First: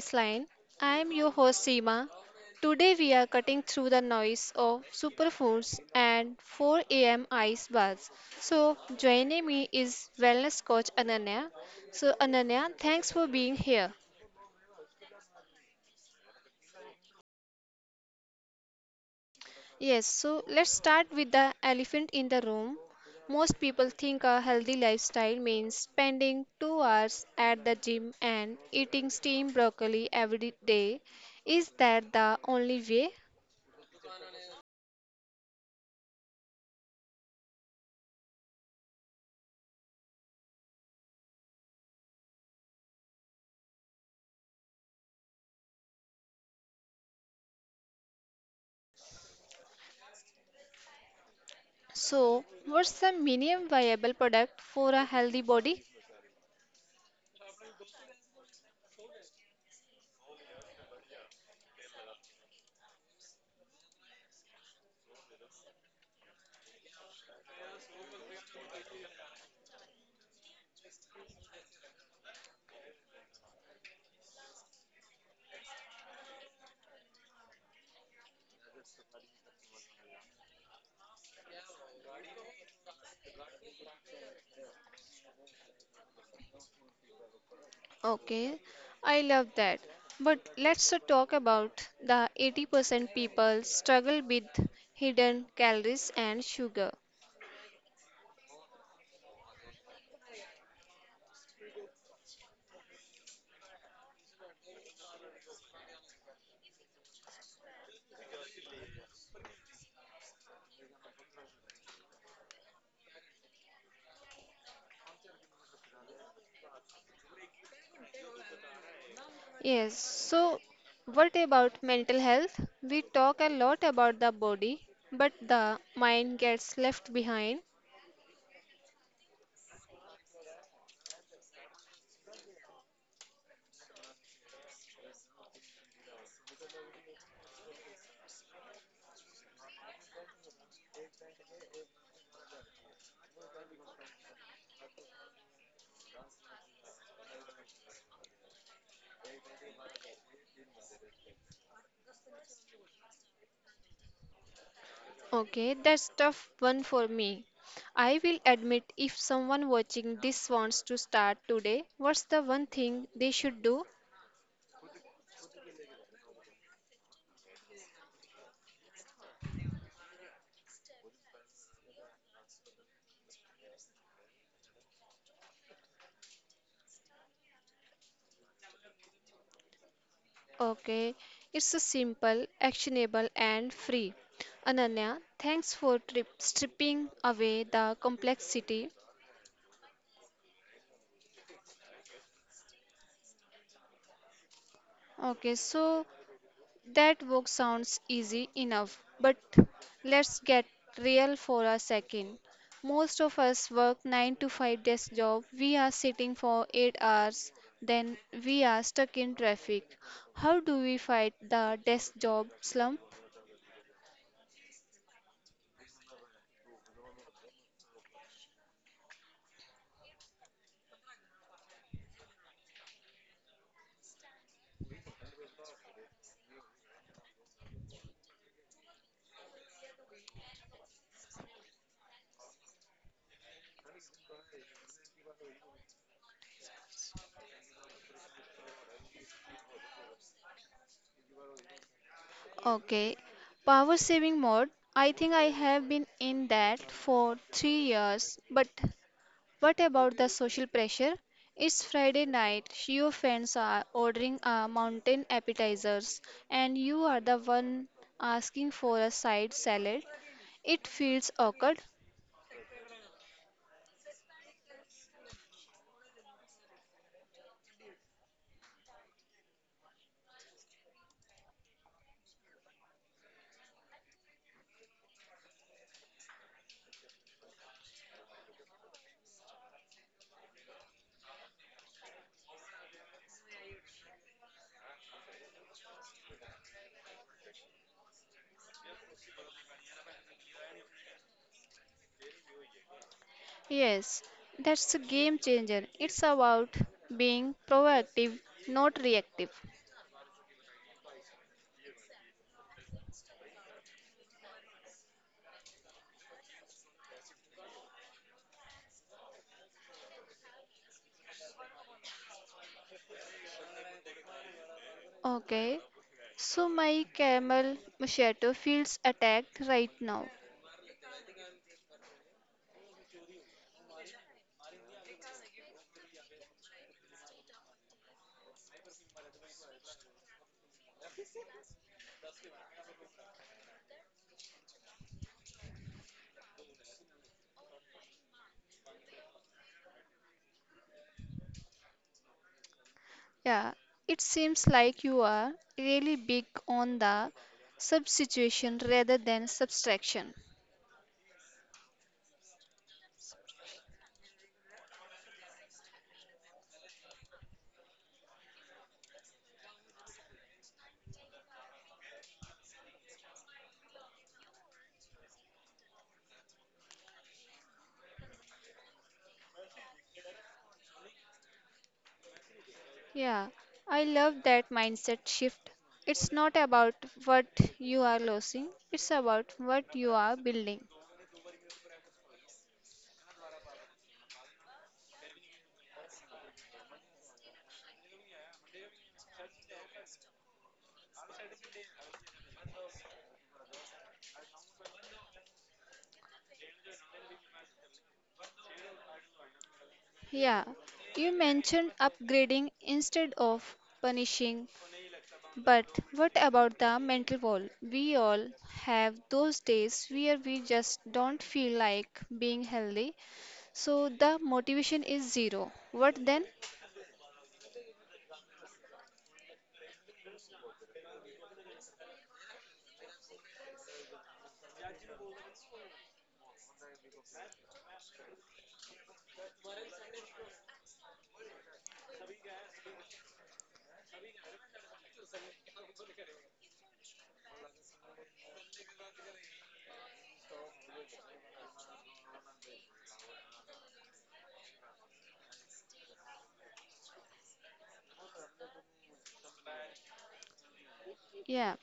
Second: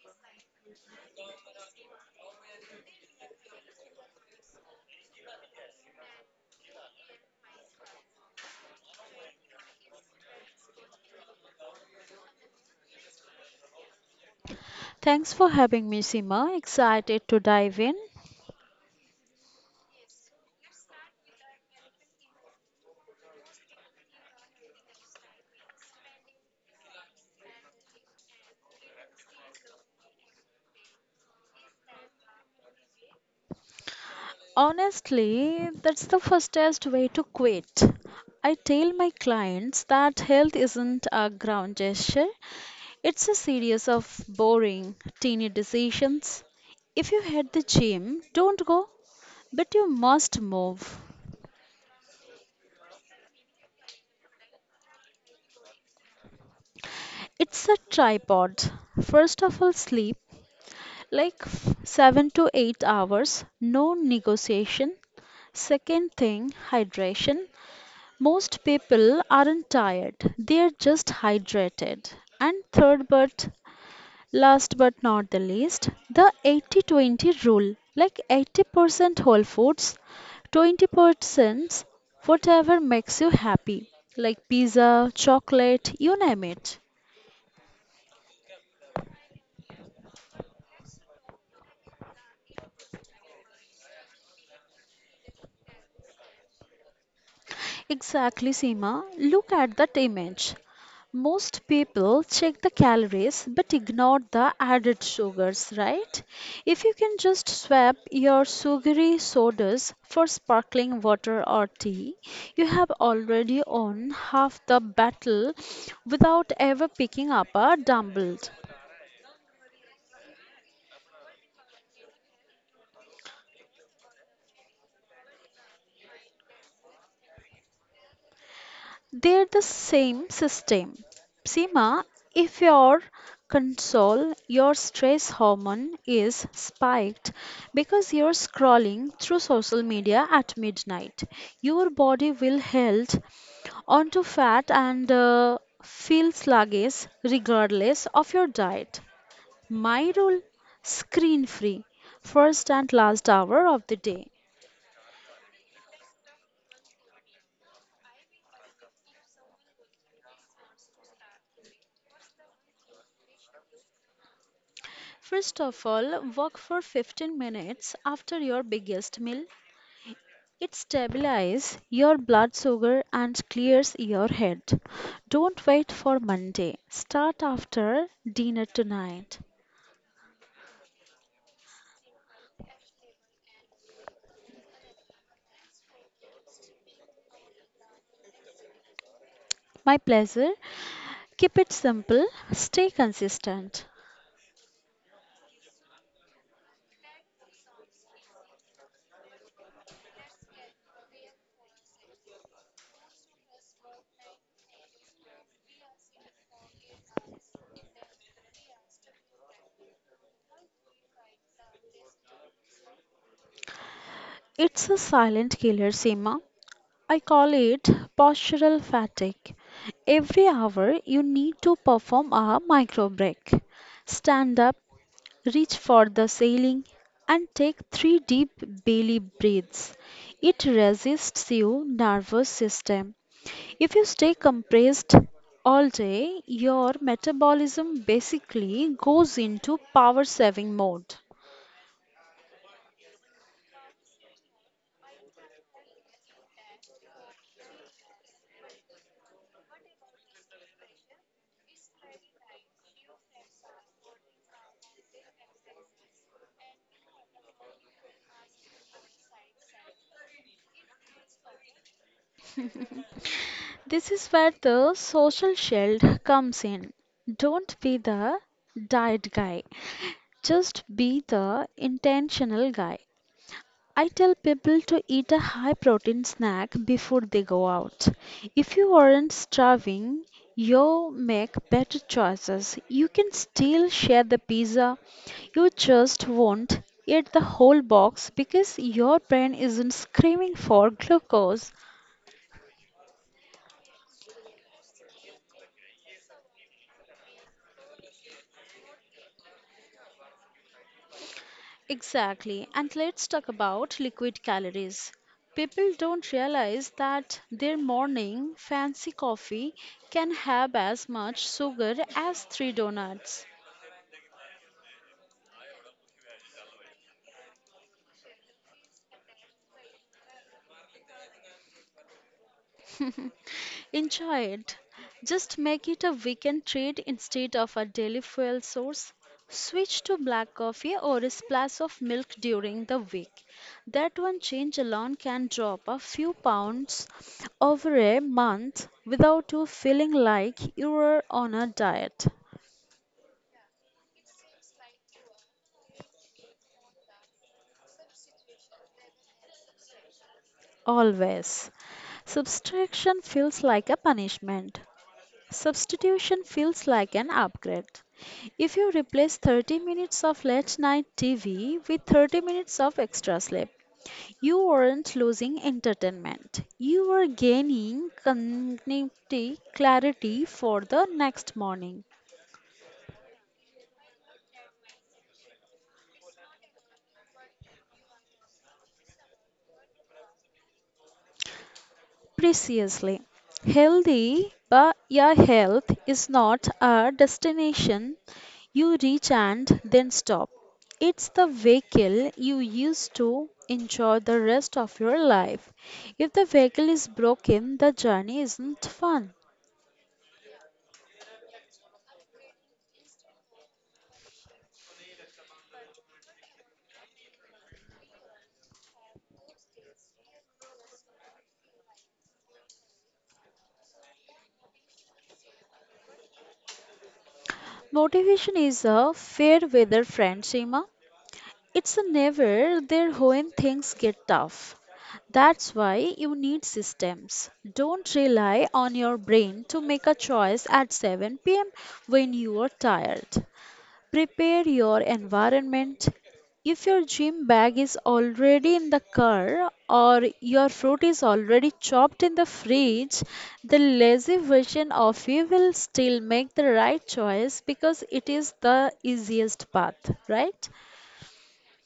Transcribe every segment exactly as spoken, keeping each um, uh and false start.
baseline. I am your host Seema. Today we are cutting through the noise of superfoods and four a m ice baths. So joining me is wellness coach Ananya. So Ananya, thanks for being here. Thanks for having me, Seema. Excited to dive in. Yes, so let's start with the elephant in the room. Most people think a healthy lifestyle means spending two hours at the gym and eating steamed broccoli every day. Is that the only way? Honestly, that's the fastest way to quit. I tell my clients that health isn't a ground gesture, it's a series of boring, teeny decisions. If you hate the gym, don't go, but you must move. So, what's the minimum viable product for a healthy body? It's a tripod. First of all, sleep, like f- seven to eight hours, no negotiation. Second thing, hydration. Most people aren't tired, they're just hydrated. And third, but last but not the least, the eighty twenty rule, like eighty percent whole foods, twenty percent whatever makes you happy, like pizza, chocolate, you name it. Okay, I love that. But let's uh, talk about the eighty percent people struggle with hidden calories and sugar. Exactly, Seema. Look at that image. Most people check the calories but ignore the added sugars, right? If you can just swap your sugary sodas for sparkling water or tea, you have already won half the battle without ever picking up a dumbbell. Yes, so what about mental health? We talk a lot about the body, but the mind gets left behind. They're the same system. Seema, if your console, your stress hormone, is spiked because you're scrolling through social media at midnight, your body will held onto fat and uh, feel sluggish regardless of your diet. My rule: screen free, first and last hour of the day. Okay, that's tough one for me. I will admit, if someone watching this wants to start today, what's the one thing they should do? First of all, walk for fifteen minutes after your biggest meal. It stabilizes your blood sugar and clears your head. Don't wait for Monday. Start after dinner tonight. Okay, it's a simple, actionable and free. Ananya, thanks for trip, stripping away the complexity. My pleasure. Keep it simple. Stay consistent. Okay, so that work sounds easy enough, but let's get real for a second. Most of us work nine to five desk job. We are sitting for eight hours, then we are stuck in traffic. How do we fight the desk job slump? It's a silent killer, Seema. I call it postural fatigue. Every hour you need to perform a micro break. Stand up, reach for the ceiling, and take three deep belly breaths. It resists your nervous system. If you stay compressed all day, your metabolism basically goes into power saving mode. Okay, power saving mode. I think I have been in that for three years, but what about the social pressure? It's Friday night, your friends are ordering a mountain appetizers, and you are the one asking for a side salad. It feels awkward. This is where the social shield comes in. Don't be the diet guy, just be the intentional guy. I tell people to eat a high protein snack before they go out. If you aren't starving, you make better choices. You can still share the pizza, you just won't eat the whole box because your brain isn't screaming for glucose. Yes, that's a game changer. It's about being proactive, not reactive. Exactly. And let's talk about liquid calories. People don't realize that their morning fancy coffee can have as much sugar as three donuts. Okay, so my caramel macchiato feels attacked right now. Enjoy it. Just make it a weekend treat instead of a daily fuel source. Switch to black coffee or a splash of milk during the week. That one change alone can drop a few pounds over a month without you feeling like you are on a diet. Yeah, it seems like you are really big on the substitution rather than subtraction. Always. Subtraction feels like a punishment. Substitution feels like an upgrade. If you replace thirty minutes of late night T V with thirty minutes of extra sleep, you aren't losing entertainment. You are gaining cognitive clarity for the next morning. Yeah, I love that mindset shift. It's not about what you are losing, it's about what you are building. Preciously. Healthy, but your health is not a destination you reach and then stop. It's the vehicle you use to enjoy the rest of your life. If the vehicle is broken, the journey isn't fun. Yeah, you mentioned upgrading instead of punishing, but what about the mental wall? We all have those days where we just don't feel like being healthy, so the motivation is zero. What then? Motivation is a fair weather friend, Seema. It's a never there when things get tough. That's why you need systems. Don't rely on your brain to make a choice at seven p m when you are tired. Prepare your environment. If your gym bag is already in the car or your fruit is already chopped in the fridge, the lazy version of you will still make the right choice because it is the easiest path, right? Yeah.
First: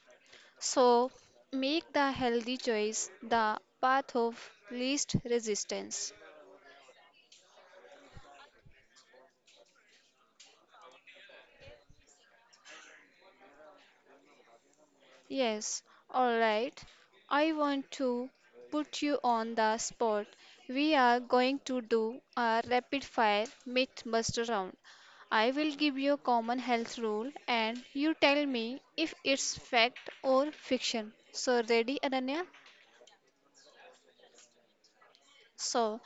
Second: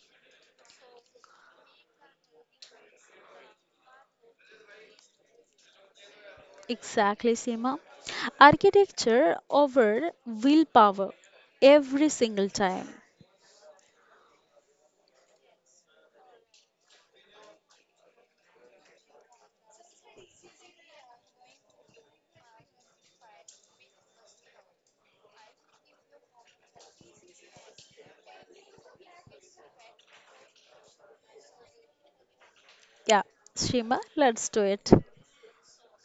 So make the healthy choice the path of least resistance. Exactly, Seema. Architecture over willpower, every single time. Yes. All right. I want to put you on the spot. We are going to do a rapid fire myth buster round. I will give you a common health rule and you tell me if it's fact or fiction. So ready, Ananya? Yeah, Seema, let's do it. So,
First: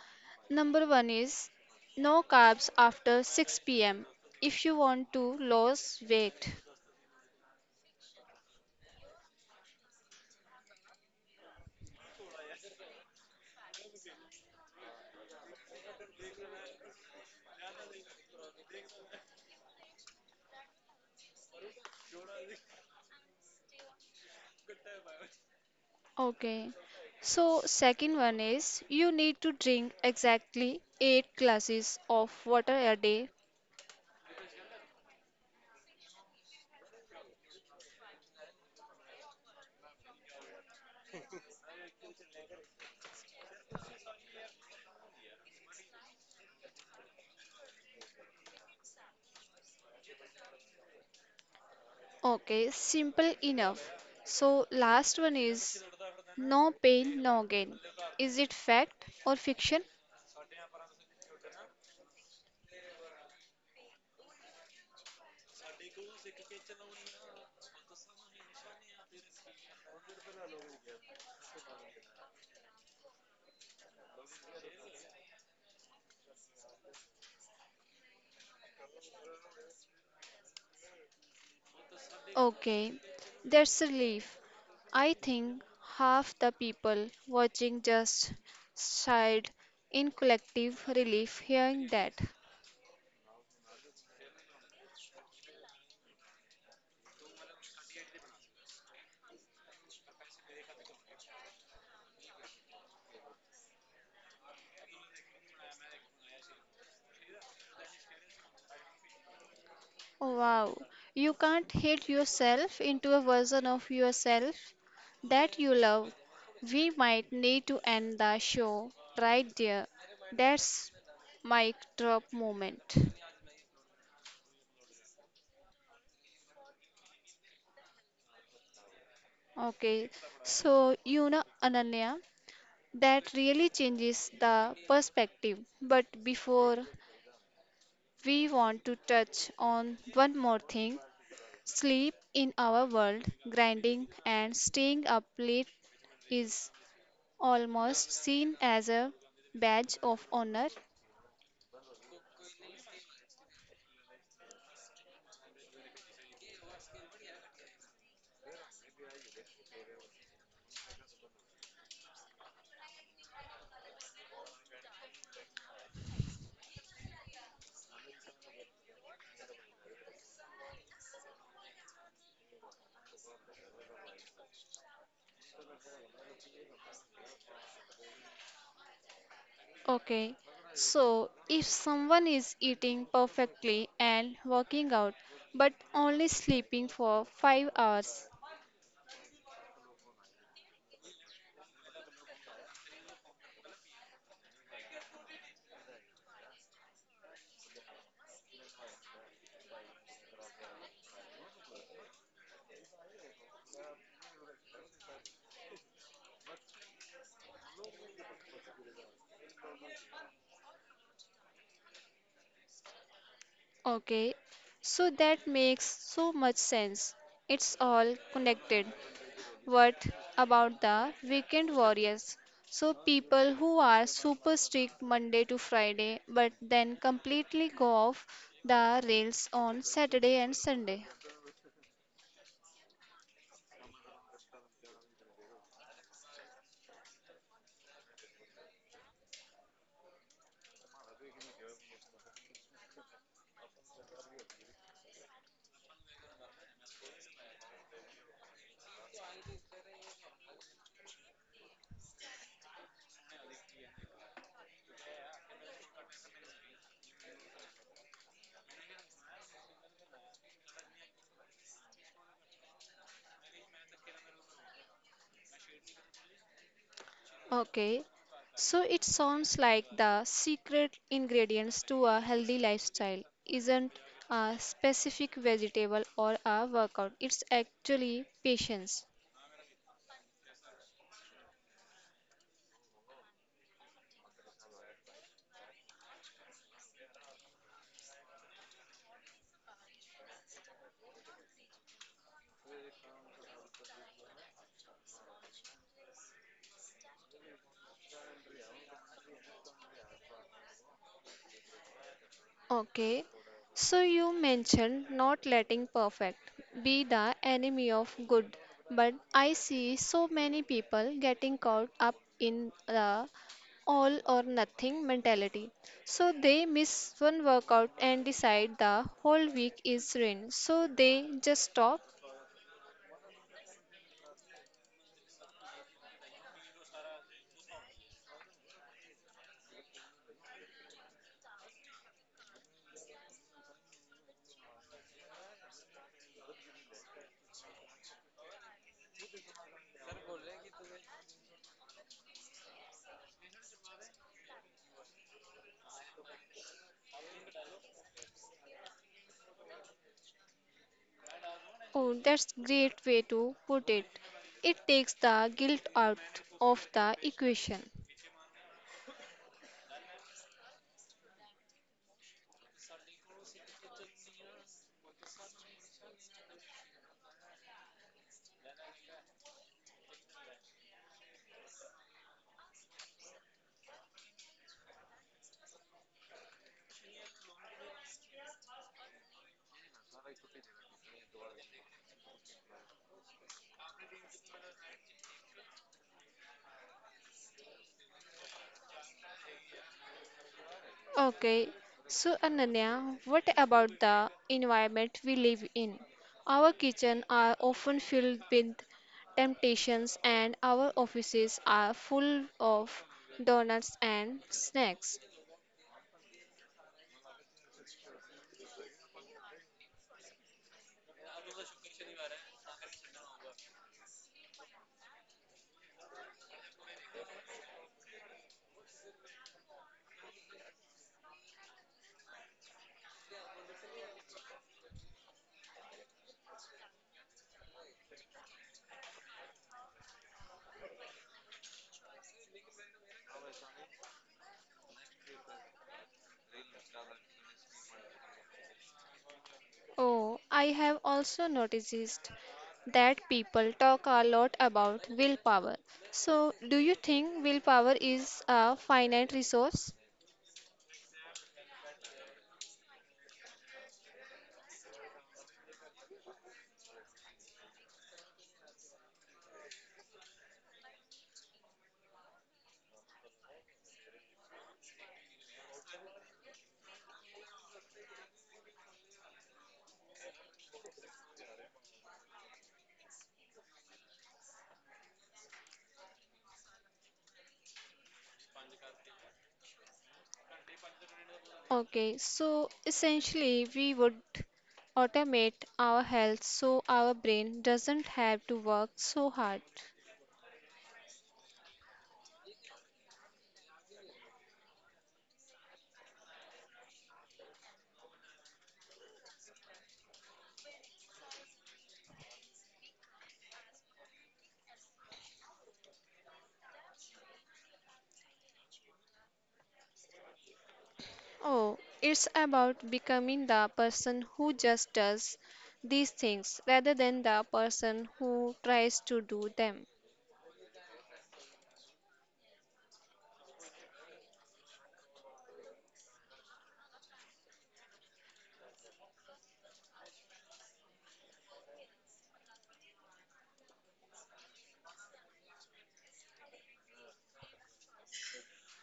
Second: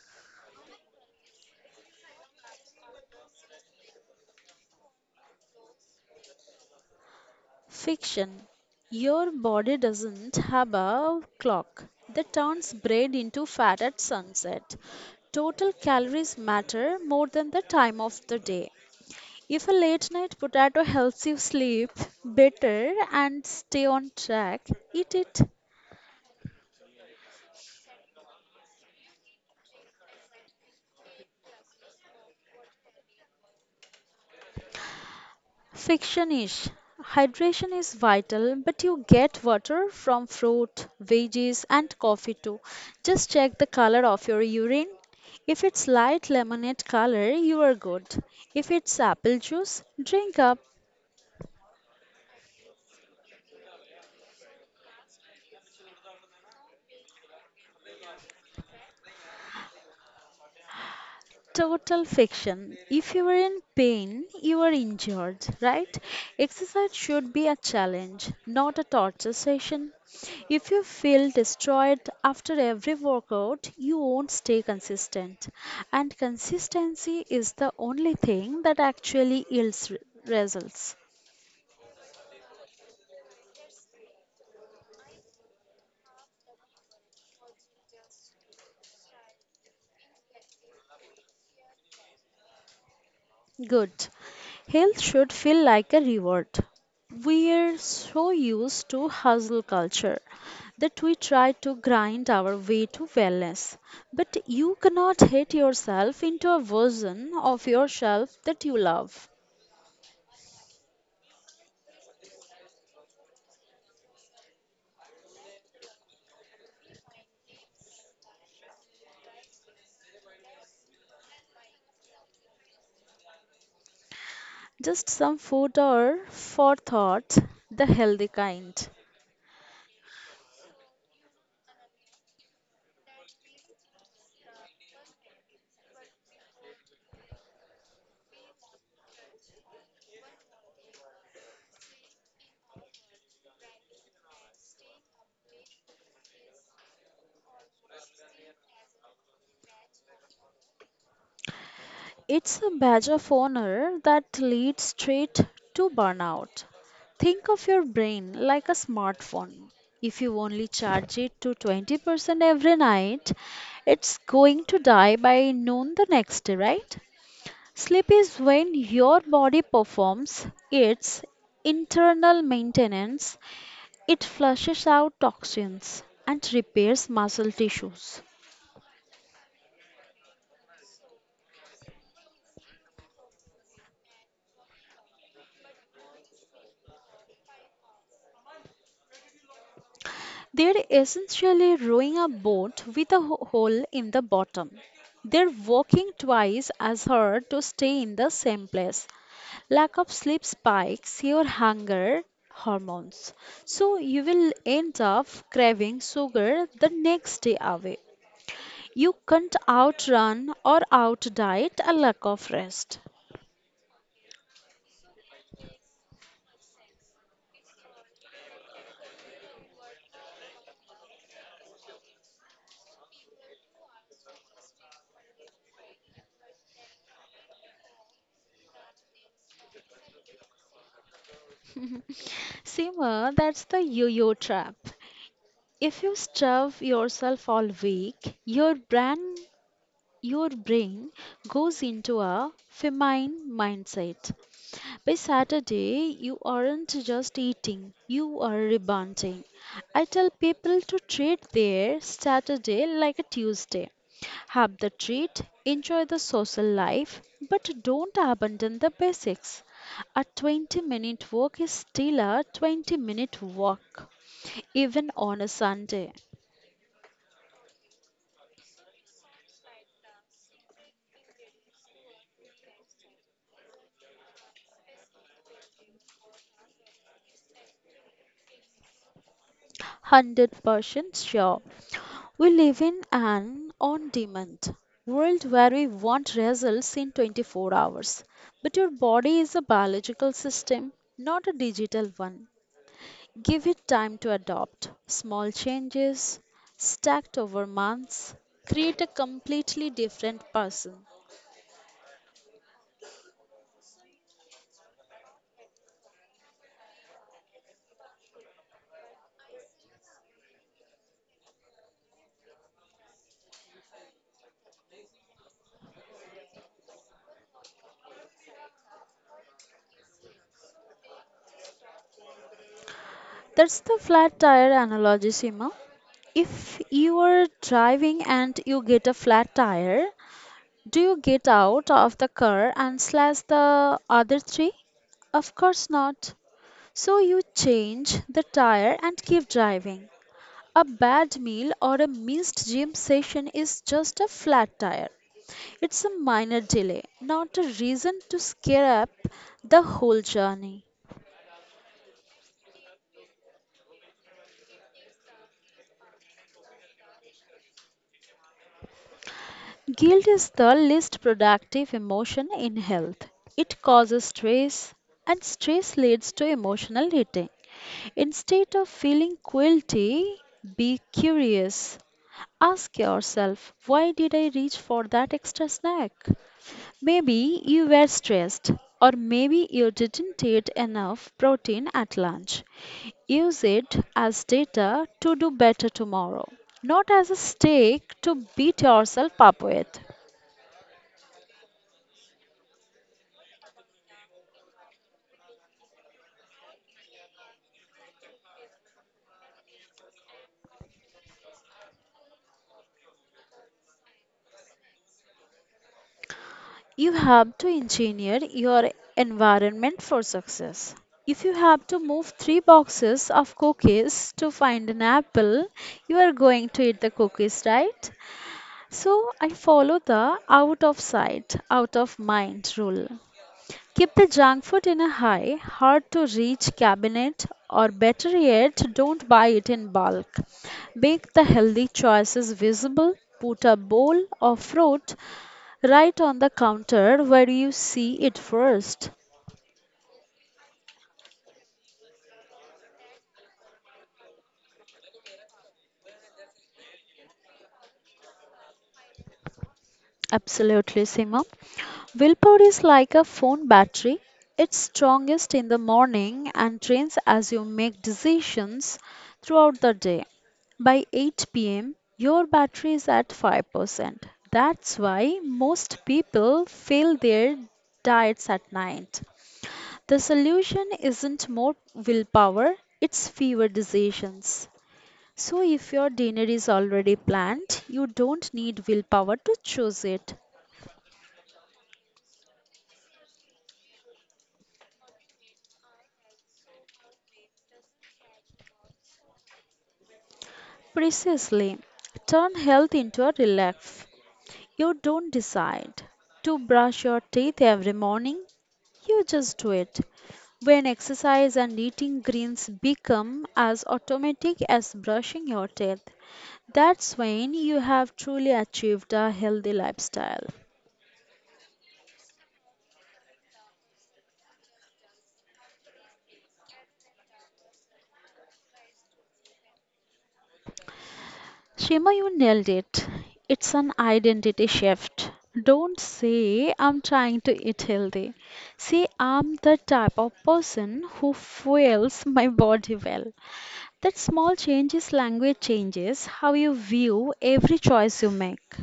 number one is no carbs after six p m if you want to lose weight. Fiction. Your body doesn't have a clock that turns bread into fat at sunset. Total calories matter more than the time of the day. If a late night potato helps you sleep better and stay on track, eat it. Okay. So, second one is you need to drink exactly eight glasses of water a day. Fiction-ish. Hydration is vital, but you get water from fruit, veggies, and coffee too. Just check the color of your urine. If it's light lemonade color, you are good. If it's apple juice, drink up. Okay, simple enough. So, last one is no pain, no gain. Is it fact or fiction? Total fiction. If you are in pain, you are injured, right? Exercise should be a challenge, not a torture session. If you feel destroyed after every workout, you won't stay consistent. And consistency is the only thing that actually yields re- results. Okay, that's a relief. I think half the people watching just sighed in collective relief hearing that. Good. Health should feel like a reward. We're so used to hustle culture that we try to grind our way to wellness. But you cannot hate yourself into a version of yourself that you love. Oh, wow, you can't hate yourself into a version of yourself that you love. We might need to end the show right there. That's mic drop moment. Just some food or for thought, the healthy kind. Okay, so you know Ananya. That really changes the perspective. But before we want to touch on one more thing, sleep in our world, grinding and staying up late is almost seen as a badge of honor. It's a badge of honor that leads straight to burnout. Think of your brain like a smartphone. If you only charge it to twenty percent every night, it's going to die by noon the next day, right? Sleep is when your body performs its internal maintenance. It flushes out toxins and repairs muscle tissues. Okay, so if someone is eating perfectly and working out but only sleeping for five hours. They're essentially rowing a boat with a ho- hole in the bottom. They're walking twice as hard to stay in the same place. Lack of sleep spikes your hunger hormones, so you will end up craving sugar the next day away. You can't outrun or outdiet a lack of rest. Okay, so that makes so much sense. It's all connected. What about the weekend warriors? So, people who are super strict Monday to Friday but then completely go off the rails on Saturday and Sunday. Seema, that's the yo-yo trap. If you starve yourself all week, your brain your brain goes into a feminine mindset. By Saturday, you aren't just eating, you are rebonding. I tell people to treat their Saturday like a Tuesday. Have the treat, enjoy the social life, but don't abandon the basics. A twenty minute walk is still a twenty minute walk, even on a Sunday. Okay, so it sounds like the secret ingredients to a healthy lifestyle isn't a specific vegetable or a workout, it's actually patience. one hundred percent sure. We live in an on demand world where we want results in twenty-four hours. But your body is a biological system, not a digital one. Give it time to adopt. Small changes, stacked over months, create a completely different person. Okay, so you mentioned not letting perfect be the enemy of good, but I see so many people getting caught up in the all or nothing mentality. So they miss one workout and decide the whole week is ruined. So they just stop. That's the flat tire analogy, Sima. If you are driving and you get a flat tire, do you get out of the car and slash the other three? Of course not. So you change the tire and keep driving. A bad meal or a missed gym session is just a flat tire. It's a minor delay, not a reason to scare up the whole journey. Oh, that's great way to put it. It takes the guilt out of the equation. Guilt is the least productive emotion in health. It causes stress, and stress leads to emotional eating. Instead of feeling guilty, be curious. Ask yourself, why did I reach for that extra snack? Maybe you were stressed, or maybe you didn't eat enough protein at lunch. Use it as data to do better tomorrow, not as a stake to beat yourself up with. Okay, so Ananya, what about the environment we live in? Our kitchens are often filled with temptations, and our offices are full of donuts and snacks. You have to engineer your environment for success. If you have to move three boxes of cookies to find an apple, you are going to eat the cookies, right? So I follow the out of sight, out of mind rule. Keep the junk food in a high, hard to reach cabinet, or better yet, don't buy it in bulk. Make the healthy choices visible. Put a bowl of fruit right on the counter where you see it first. Oh, I have also noticed that people talk a lot about willpower. So, do you think willpower is a finite resource? Absolutely, Sima. Willpower is like a phone battery. It's strongest in the morning and drains as you make decisions throughout the day. By eight p m, your battery is at five percent. That's why most people fail their diets at night. The solution isn't more willpower, it's fewer decisions. So, if your dinner is already planned, you don't need willpower to choose it. Okay, so essentially, we would automate our health so our brain doesn't have to work so hard. Precisely, turn health into a relief. You don't decide to brush your teeth every morning, you just do it. When exercise and eating greens become as automatic as brushing your teeth, that's when you have truly achieved a healthy lifestyle. Oh, it's about becoming the person who just does these things rather than the person who tries to do them. Shima, you nailed it. It's an identity shift. Don't say I'm trying to eat healthy. Say I'm the type of person who fuels my body well. That small changes language changes how you view every choice you make.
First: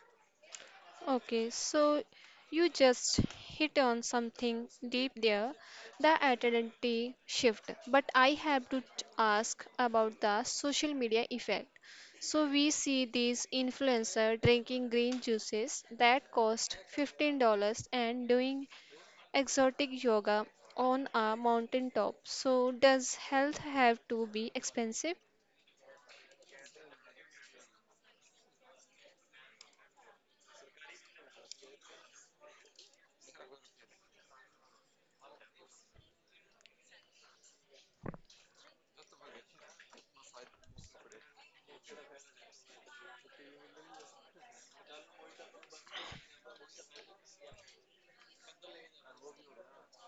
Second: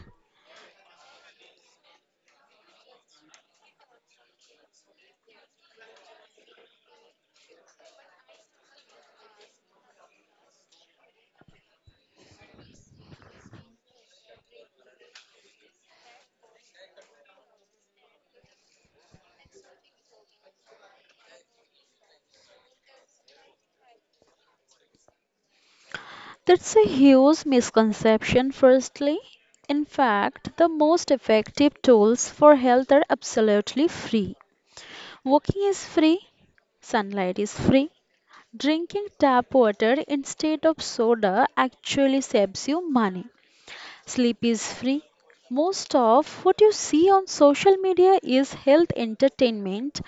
Okay, so you just hit on something deep there, the identity shift. But I have to t- ask about the social media effect. So we see these influencer drinking green juices that cost fifteen dollars and doing exotic yoga on a mountain top. So does health have to be expensive? That's a huge misconception, firstly. In fact, the most effective tools for health are absolutely free. Walking is free, sunlight is free. Drinking tap water instead of soda actually saves you money. Sleep is free. Most of what you see on social media is health entertainment,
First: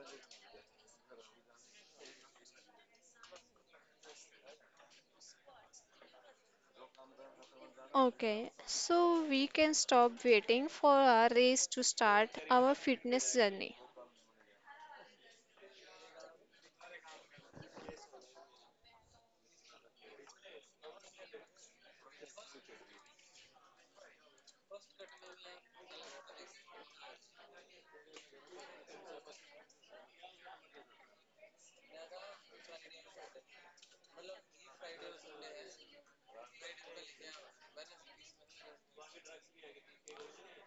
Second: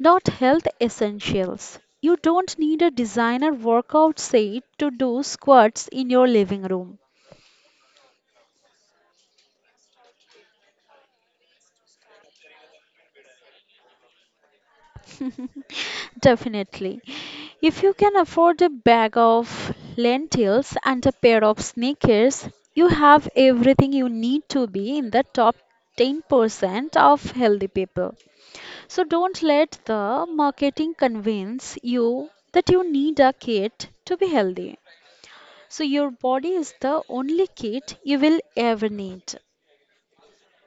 not health essentials. You don't need a designer workout set to do squats in your living room. Okay, so we can stop waiting for our race to start our fitness journey. Definitely. If you can afford a bag of lentils and a pair of sneakers, you have everything you need to be in the top ten percent of healthy people. So don't let the marketing convince you that you need a kit to be healthy. So your body is the only kit you will ever need.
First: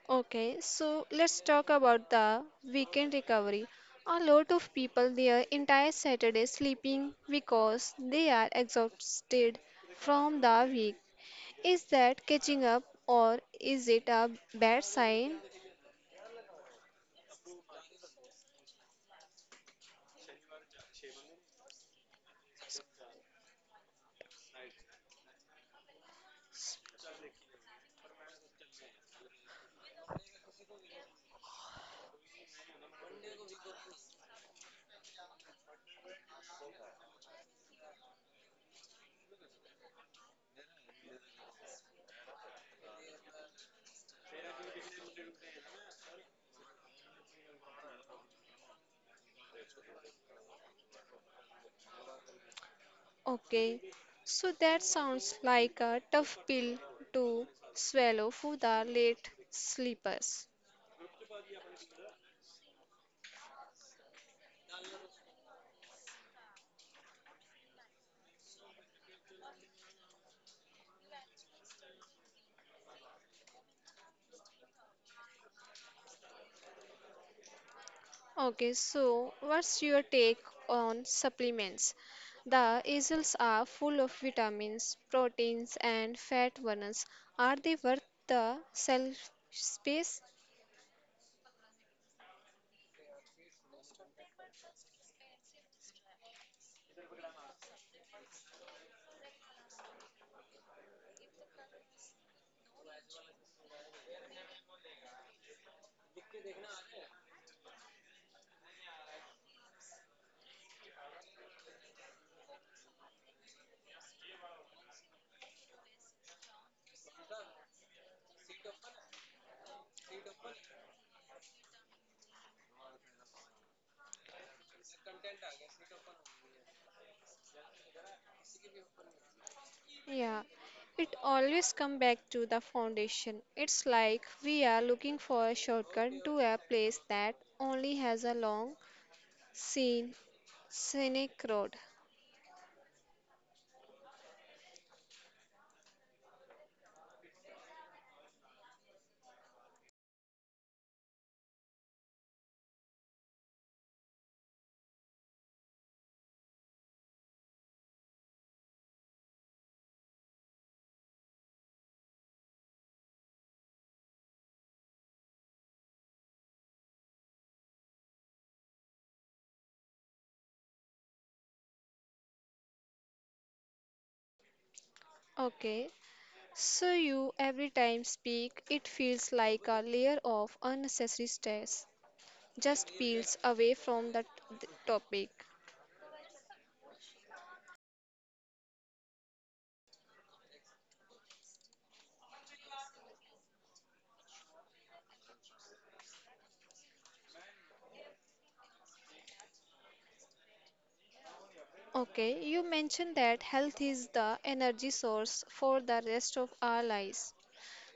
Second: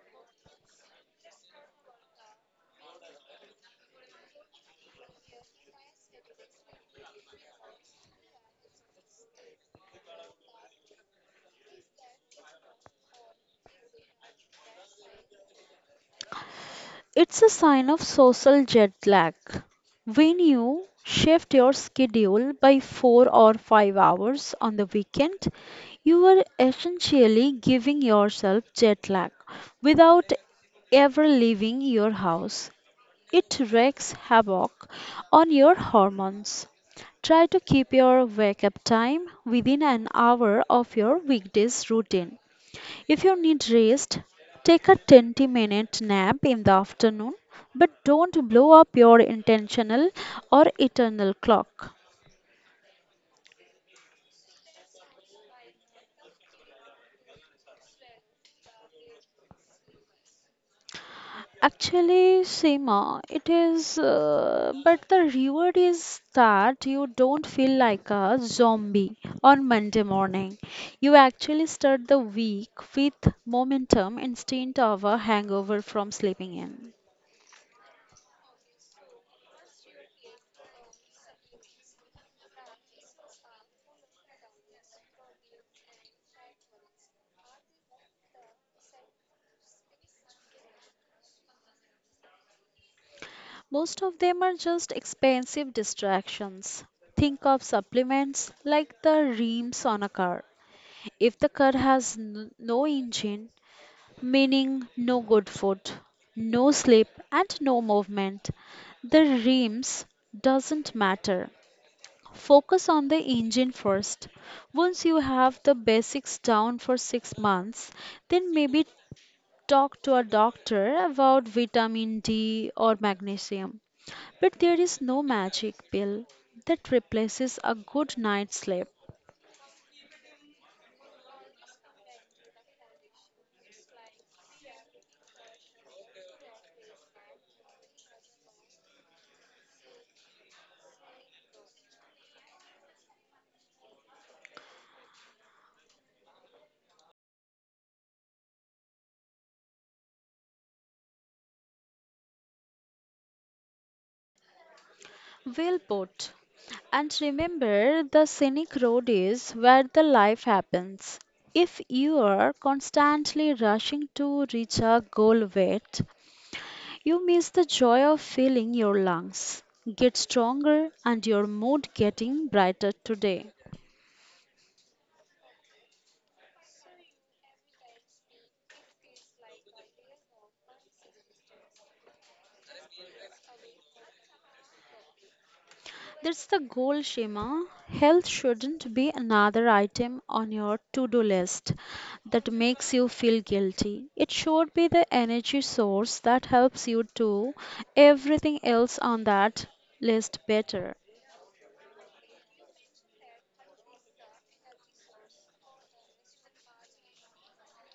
Okay, so let's talk about the weekend recovery. A lot of people their entire Saturday sleeping because they are exhausted from the week. Is that catching up or is it a bad sign? It's a sign of social jet lag. When you shift your schedule by four or five hours on the weekend, you are essentially giving yourself jet lag without ever leaving your house. It wreaks havoc on your hormones. Try to keep your wake up time within an hour of your weekday's routine. If you need rest, take a twenty minute nap in the afternoon, but don't blow up your intentional or eternal clock. Okay, so that sounds like a tough pill to swallow for the late sleepers. Actually, Seema, it is, uh, but the reward is that you don't feel like a zombie on Monday morning. You actually start the week with momentum instead of a hangover from sleeping in. Okay, so what's your take on supplements? The aisles are full of vitamins, proteins, and fat ones. Are they worth the shelf space? Most of them are just expensive distractions. Think of supplements like the rims on a car. If the car has n- no engine, meaning no good food, no sleep and no movement, the rims doesn't matter. Focus on the engine first. Once you have the basics down for six months, then maybe talk to a doctor about vitamin D or magnesium. But there is no magic pill that replaces a good night's sleep. Yeah, it always comes back to the foundation. It's like we are looking for a shortcut to a place that only has a long, seen, scenic road. Well put. And remember, the scenic road is where the life happens. If you are constantly rushing to reach a goal weight, you miss the joy of filling your lungs. Get stronger and your mood getting brighter today. Okay, so you every time speak, it feels like a layer of unnecessary stress just peels away from that th- topic. That's the goal, Shema. Health shouldn't be another item on your to do list that makes you feel guilty. It should be the energy source that helps you do everything else on that list better. Okay, you mentioned that health is the energy source for the rest of our lives.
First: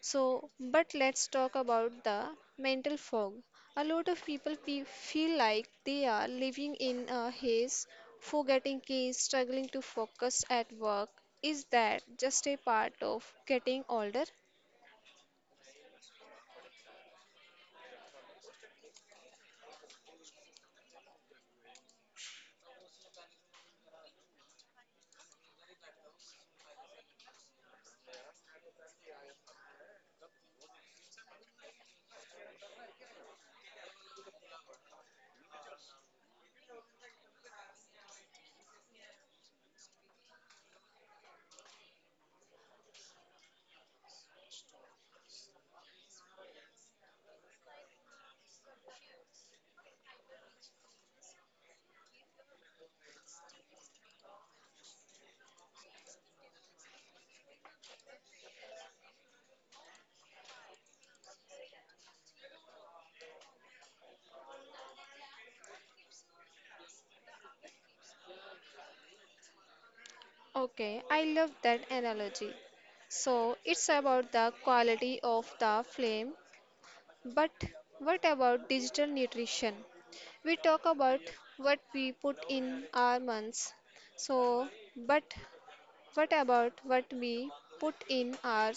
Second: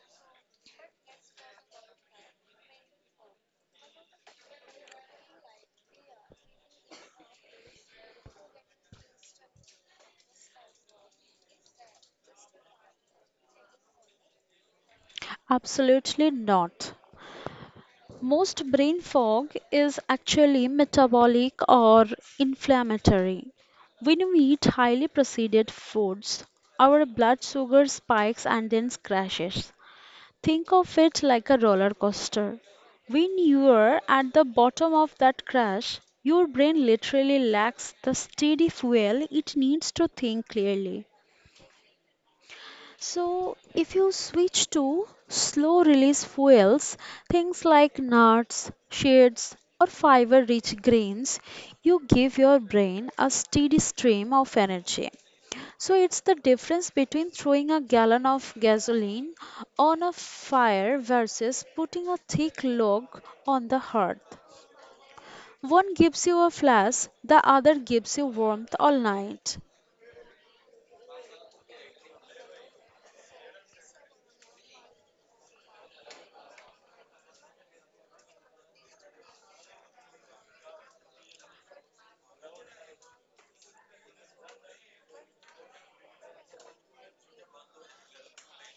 So, but let's talk about the mental fog. A lot of people fe- feel like they are living in a haze, forgetting keys, struggling to focus at work. Is that just a part of getting older? Absolutely not. Most brain fog is actually metabolic or inflammatory. When we eat highly processed foods, our blood sugar spikes and then crashes. Think of it like a roller coaster. When you're at the bottom of that crash, your brain literally lacks the steady fuel it needs to think clearly. So, if you switch to slow release fuels, things like nuts, seeds, or fiber rich grains, you give your brain a steady stream of energy. So it's the difference between throwing a gallon of gasoline on a fire versus putting a thick log on the hearth. One gives you a flash, the other gives you warmth all night. Okay, I love that analogy. So, it's about the quality of the flame. But what about digital nutrition? We talk about what we put in our months. So, but what about what we put in our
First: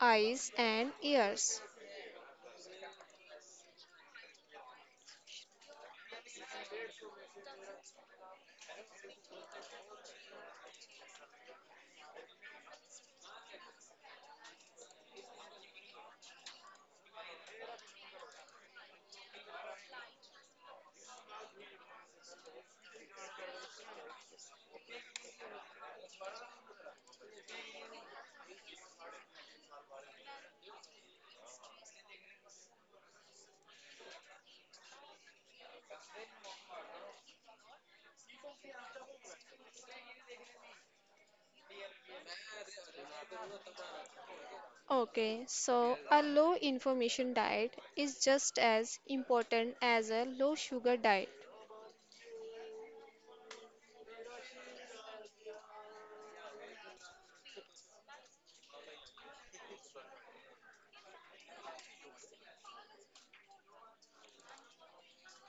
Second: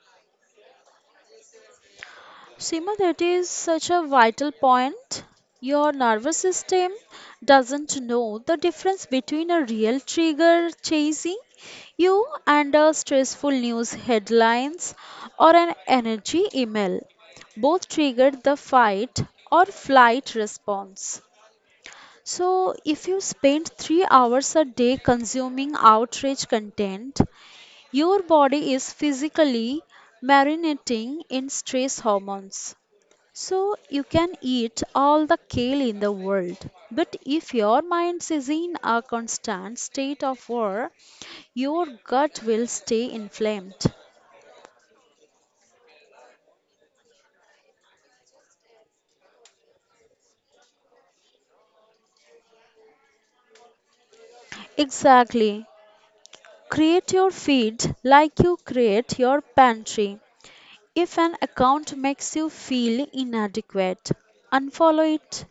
eyes and ears? Seema, that is such a vital point. Your nervous system doesn't know the difference between a real trigger chasing you and a stressful news headlines or an energy email. Both trigger the fight or flight response. So, if you spend three hours a day consuming outrage content, your body is physically marinating in stress hormones. So you can eat all the kale in the world, but if your mind is in a constant state of war, your gut will stay inflamed. Okay, so a low information diet is just as important as a low sugar diet. Exactly. Create your feed like you create your pantry. If an account makes you feel inadequate, unfollow it.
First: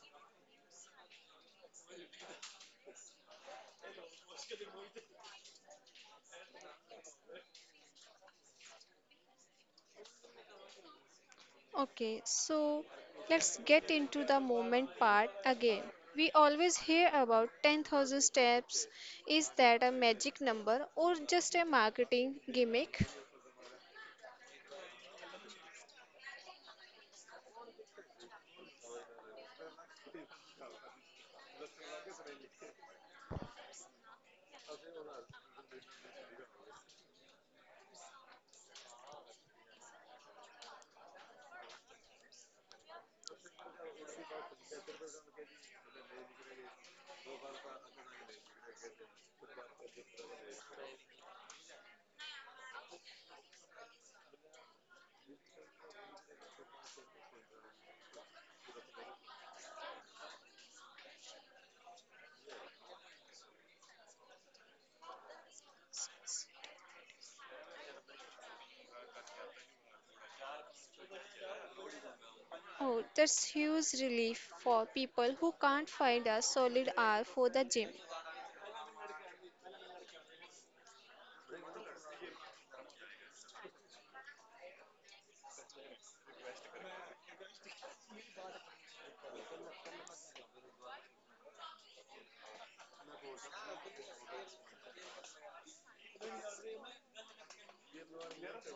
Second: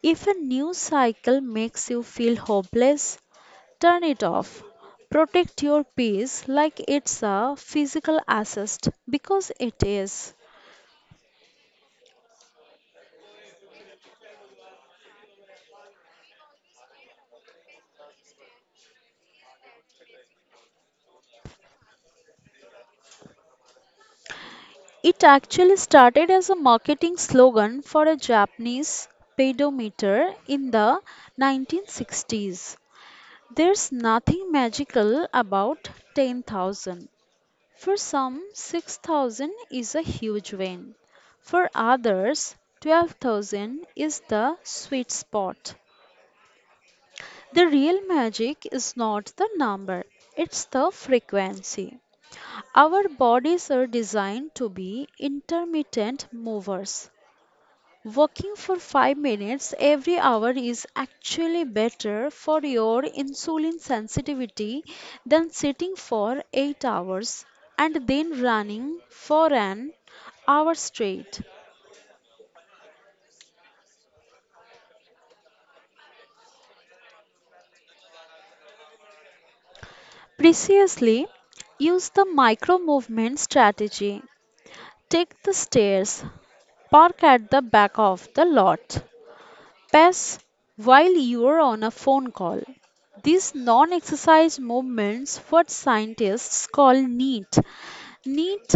If a news cycle makes you feel hopeless, turn it off. Protect your peace like it's a physical asset because it is. Okay, so let's get into the movement part again. We always hear about ten thousand steps. Is that a magic number or just a marketing gimmick? It actually started as a marketing slogan for a Japanese pedometer in the nineteen sixties. There's nothing magical about ten thousand. For some, six thousand is a huge win. For others, twelve thousand is the sweet spot. The real magic is not the number, it's the frequency. Our bodies are designed to be intermittent movers. Walking for five minutes every hour is actually better for your insulin sensitivity than sitting for eight hours and then running for an hour straight. Oh, that's huge relief for people who can't find a solid hour for the gym. Preciously, use the micro movement strategy. Take the stairs. Park at the back of the lot. Pass while you're on a phone call. These non exercise movements, what scientists call NEAT. NEAT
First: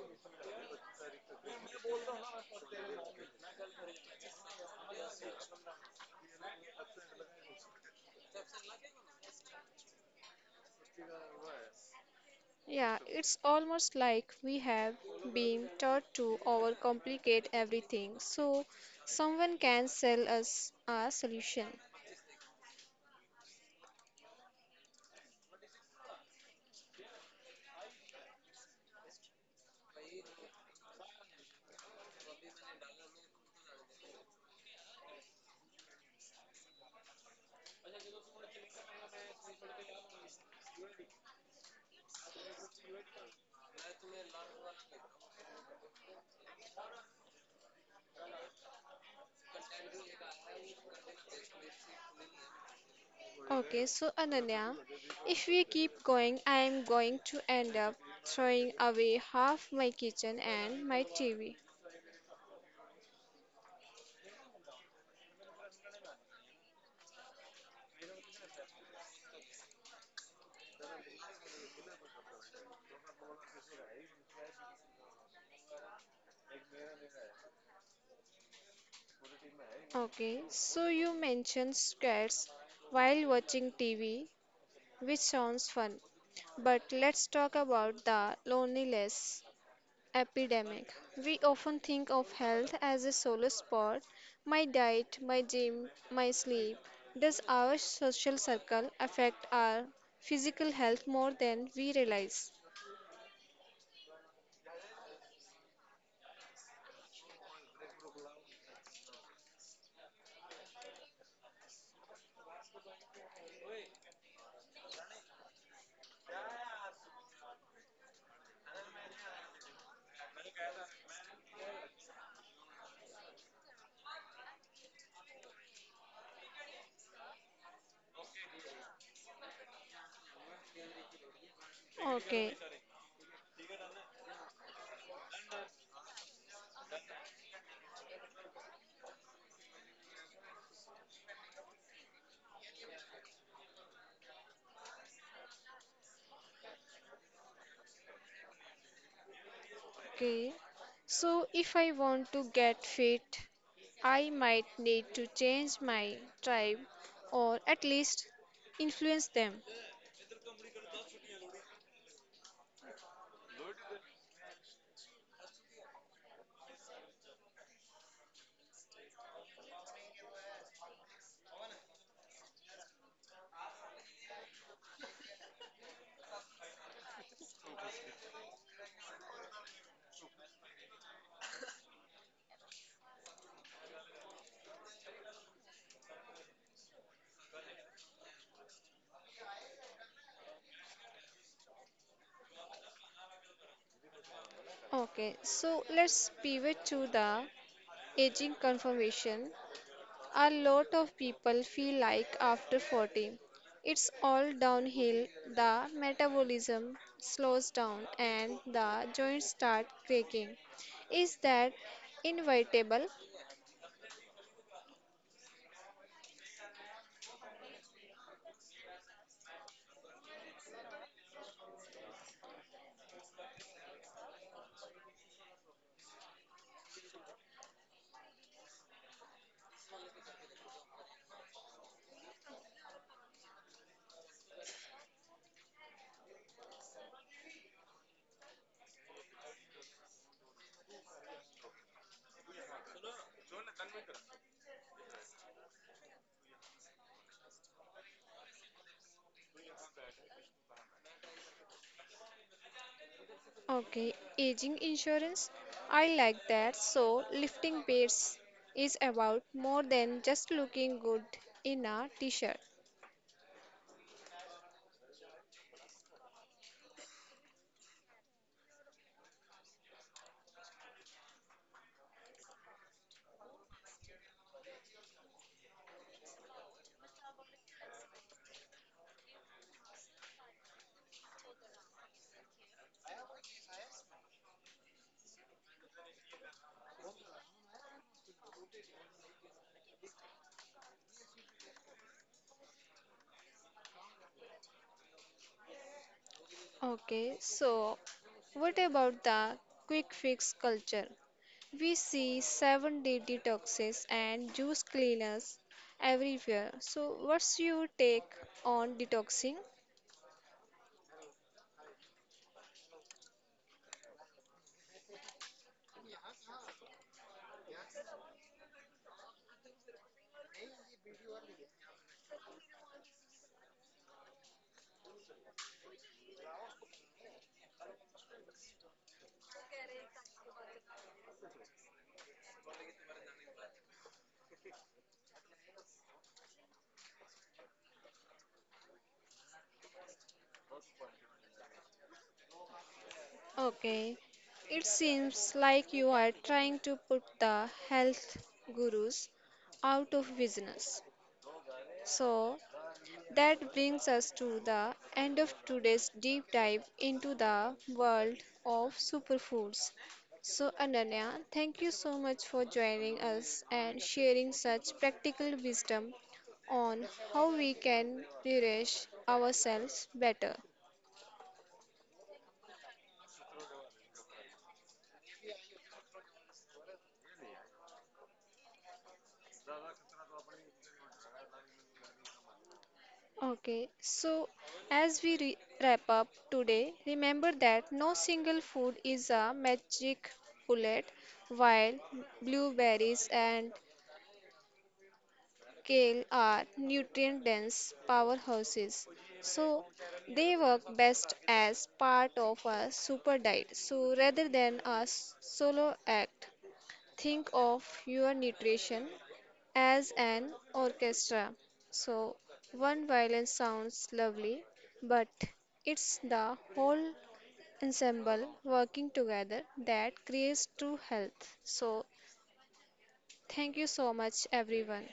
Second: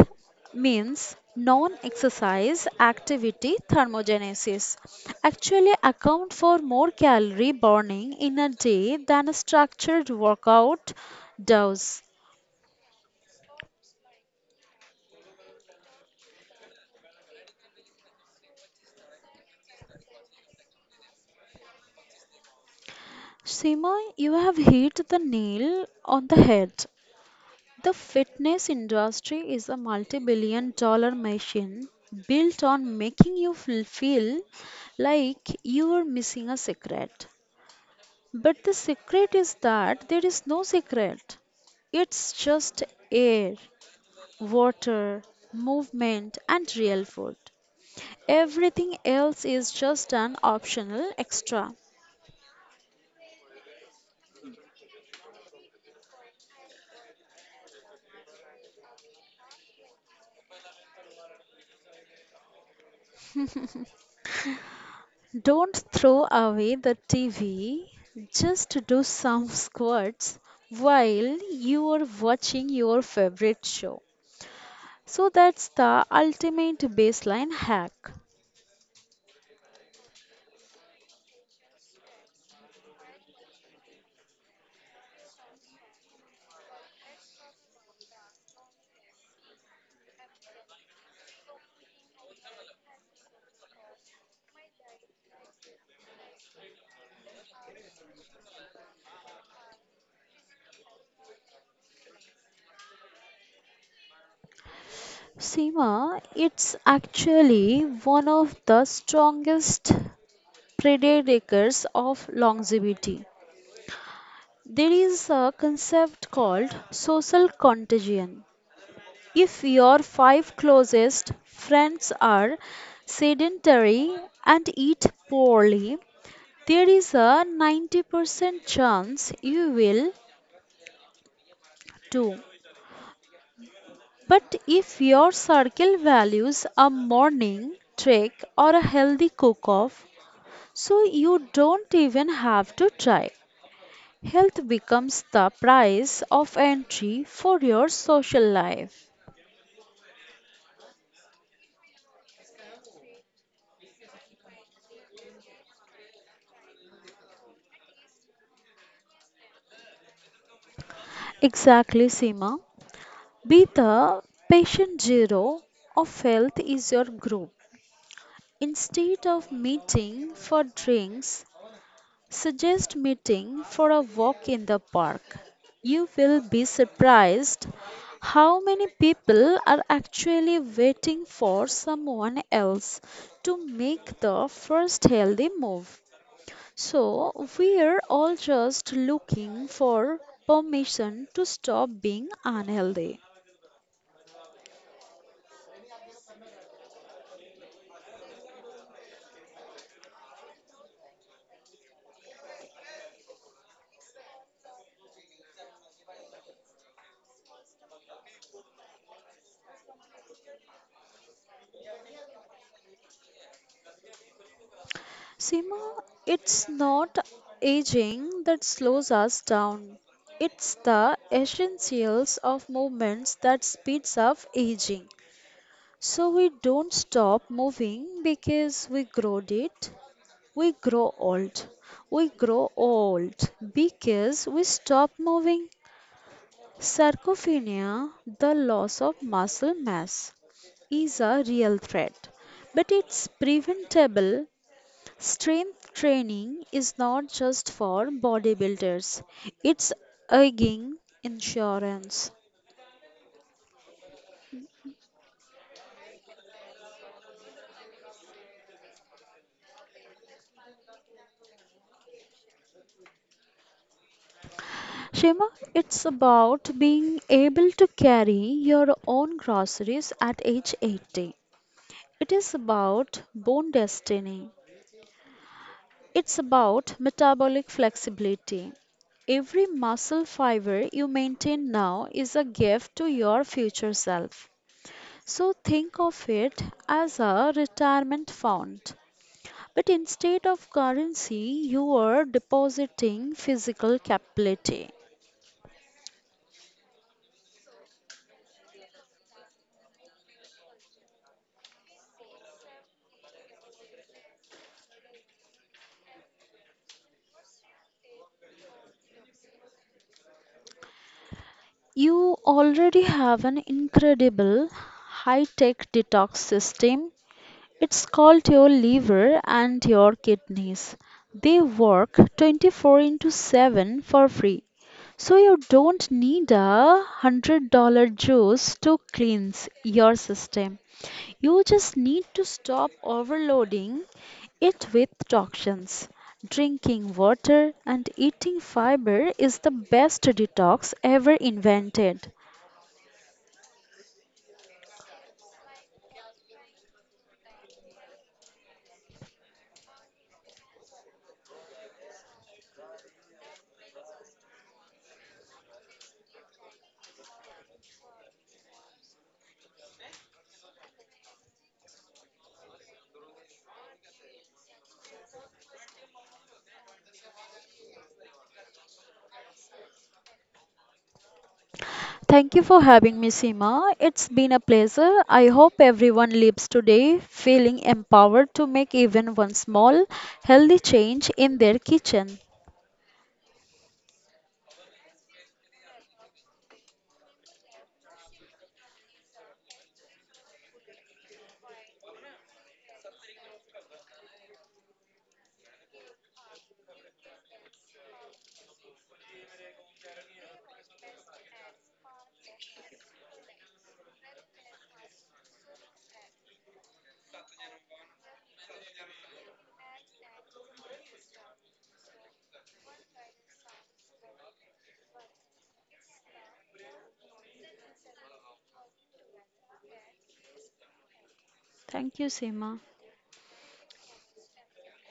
means non exercise activity thermogenesis, actually account for more calorie burning in a day than a structured workout does. Yeah, it's almost like we have been taught to overcomplicate everything so someone can sell us a solution. Seema, you have hit the nail on the head. The fitness industry is a multi billion dollar machine built on making you feel feel like you are missing a secret. But the secret is that there is no secret, it's just air, water, movement, and real food. Everything else is just an optional extra. Okay, so Ananya, if we keep going, I am going to end up throwing away half my kitchen and my T V. Don't throw away the T V. Just do some squats while you are watching your favorite show. So that's the ultimate baseline hack. Okay, so you mentioned scares while watching T V, which sounds fun. But let's talk about the loneliness epidemic. We often think of health as a solo spot, my diet, my gym, my sleep. Does our social circle affect our physical health more than we realize? Seema, it's actually one of the strongest predictors of longevity. There is a concept called social contagion. If your five closest friends are sedentary and eat poorly, there is a ninety percent chance you will too. Okay, But if your circle values a morning trek or a healthy cook off, so you don't even have to try. Health becomes the price of entry for your social life. okay. So, if I want to get fit, I might need to change my tribe or at least influence them. Exactly, Seema. Be the patient zero of health is your group. Instead of meeting for drinks, suggest meeting for a walk in the park. You will be surprised how many people are actually waiting for someone else to make the first healthy move. So, we're all just looking for permission to stop being unhealthy. Okay, so let's pivot to the aging confirmation. A lot of people feel like after forty, it's all downhill. The metabolism slows down and the joints start cracking. Is that inevitable? Seema, it's not aging that slows us down. It's the essentials of movements that speeds up aging. So we don't stop moving because we grow it. We grow old. We grow old because we stop moving. Sarcopenia, the loss of muscle mass, is a real threat, but it's preventable. Strength training is not just for bodybuilders, it's again insurance. Okay, aging insurance. I like that. So, lifting weights is about more than just looking good in a t shirt. Shema, it's about being able to carry your own groceries at age eighty. It is about bone destiny. It's about metabolic flexibility. Every muscle fiber you maintain now is a gift to your future self. So think of it as a retirement fund. But instead of currency, you are depositing physical capability. Okay, so what about the quick fix culture? We see seven day detoxes and juice cleaners everywhere. So, what's your take on detoxing? You already have an incredible high tech detox system. It's called your liver and your kidneys. They work twenty-four into seven for free. So you don't need a one hundred dollars juice to cleanse your system. You just need to stop overloading it with toxins. Drinking water and eating fiber is the best detox ever invented. Okay, it seems like you are trying to put the health gurus out of business. So, that brings us to the end of today's deep dive into the world of superfoods. So, Ananya, thank you so much for joining us and sharing such practical wisdom on how we can nourish ourselves better. Thank you for having me, Seema. It's been a pleasure. I hope everyone leaves today feeling empowered to make even one small healthy change in their kitchen. Okay, so as we re- wrap up today, remember that no single food is a magic bullet, while blueberries and kale are nutrient dense powerhouses, so they work best as part of a super diet. So rather than a s- solo act, think of your nutrition as an orchestra. So one violin sounds lovely, but it's the whole ensemble working together that creates true health. So Thank you, Seema. thank you so much everyone.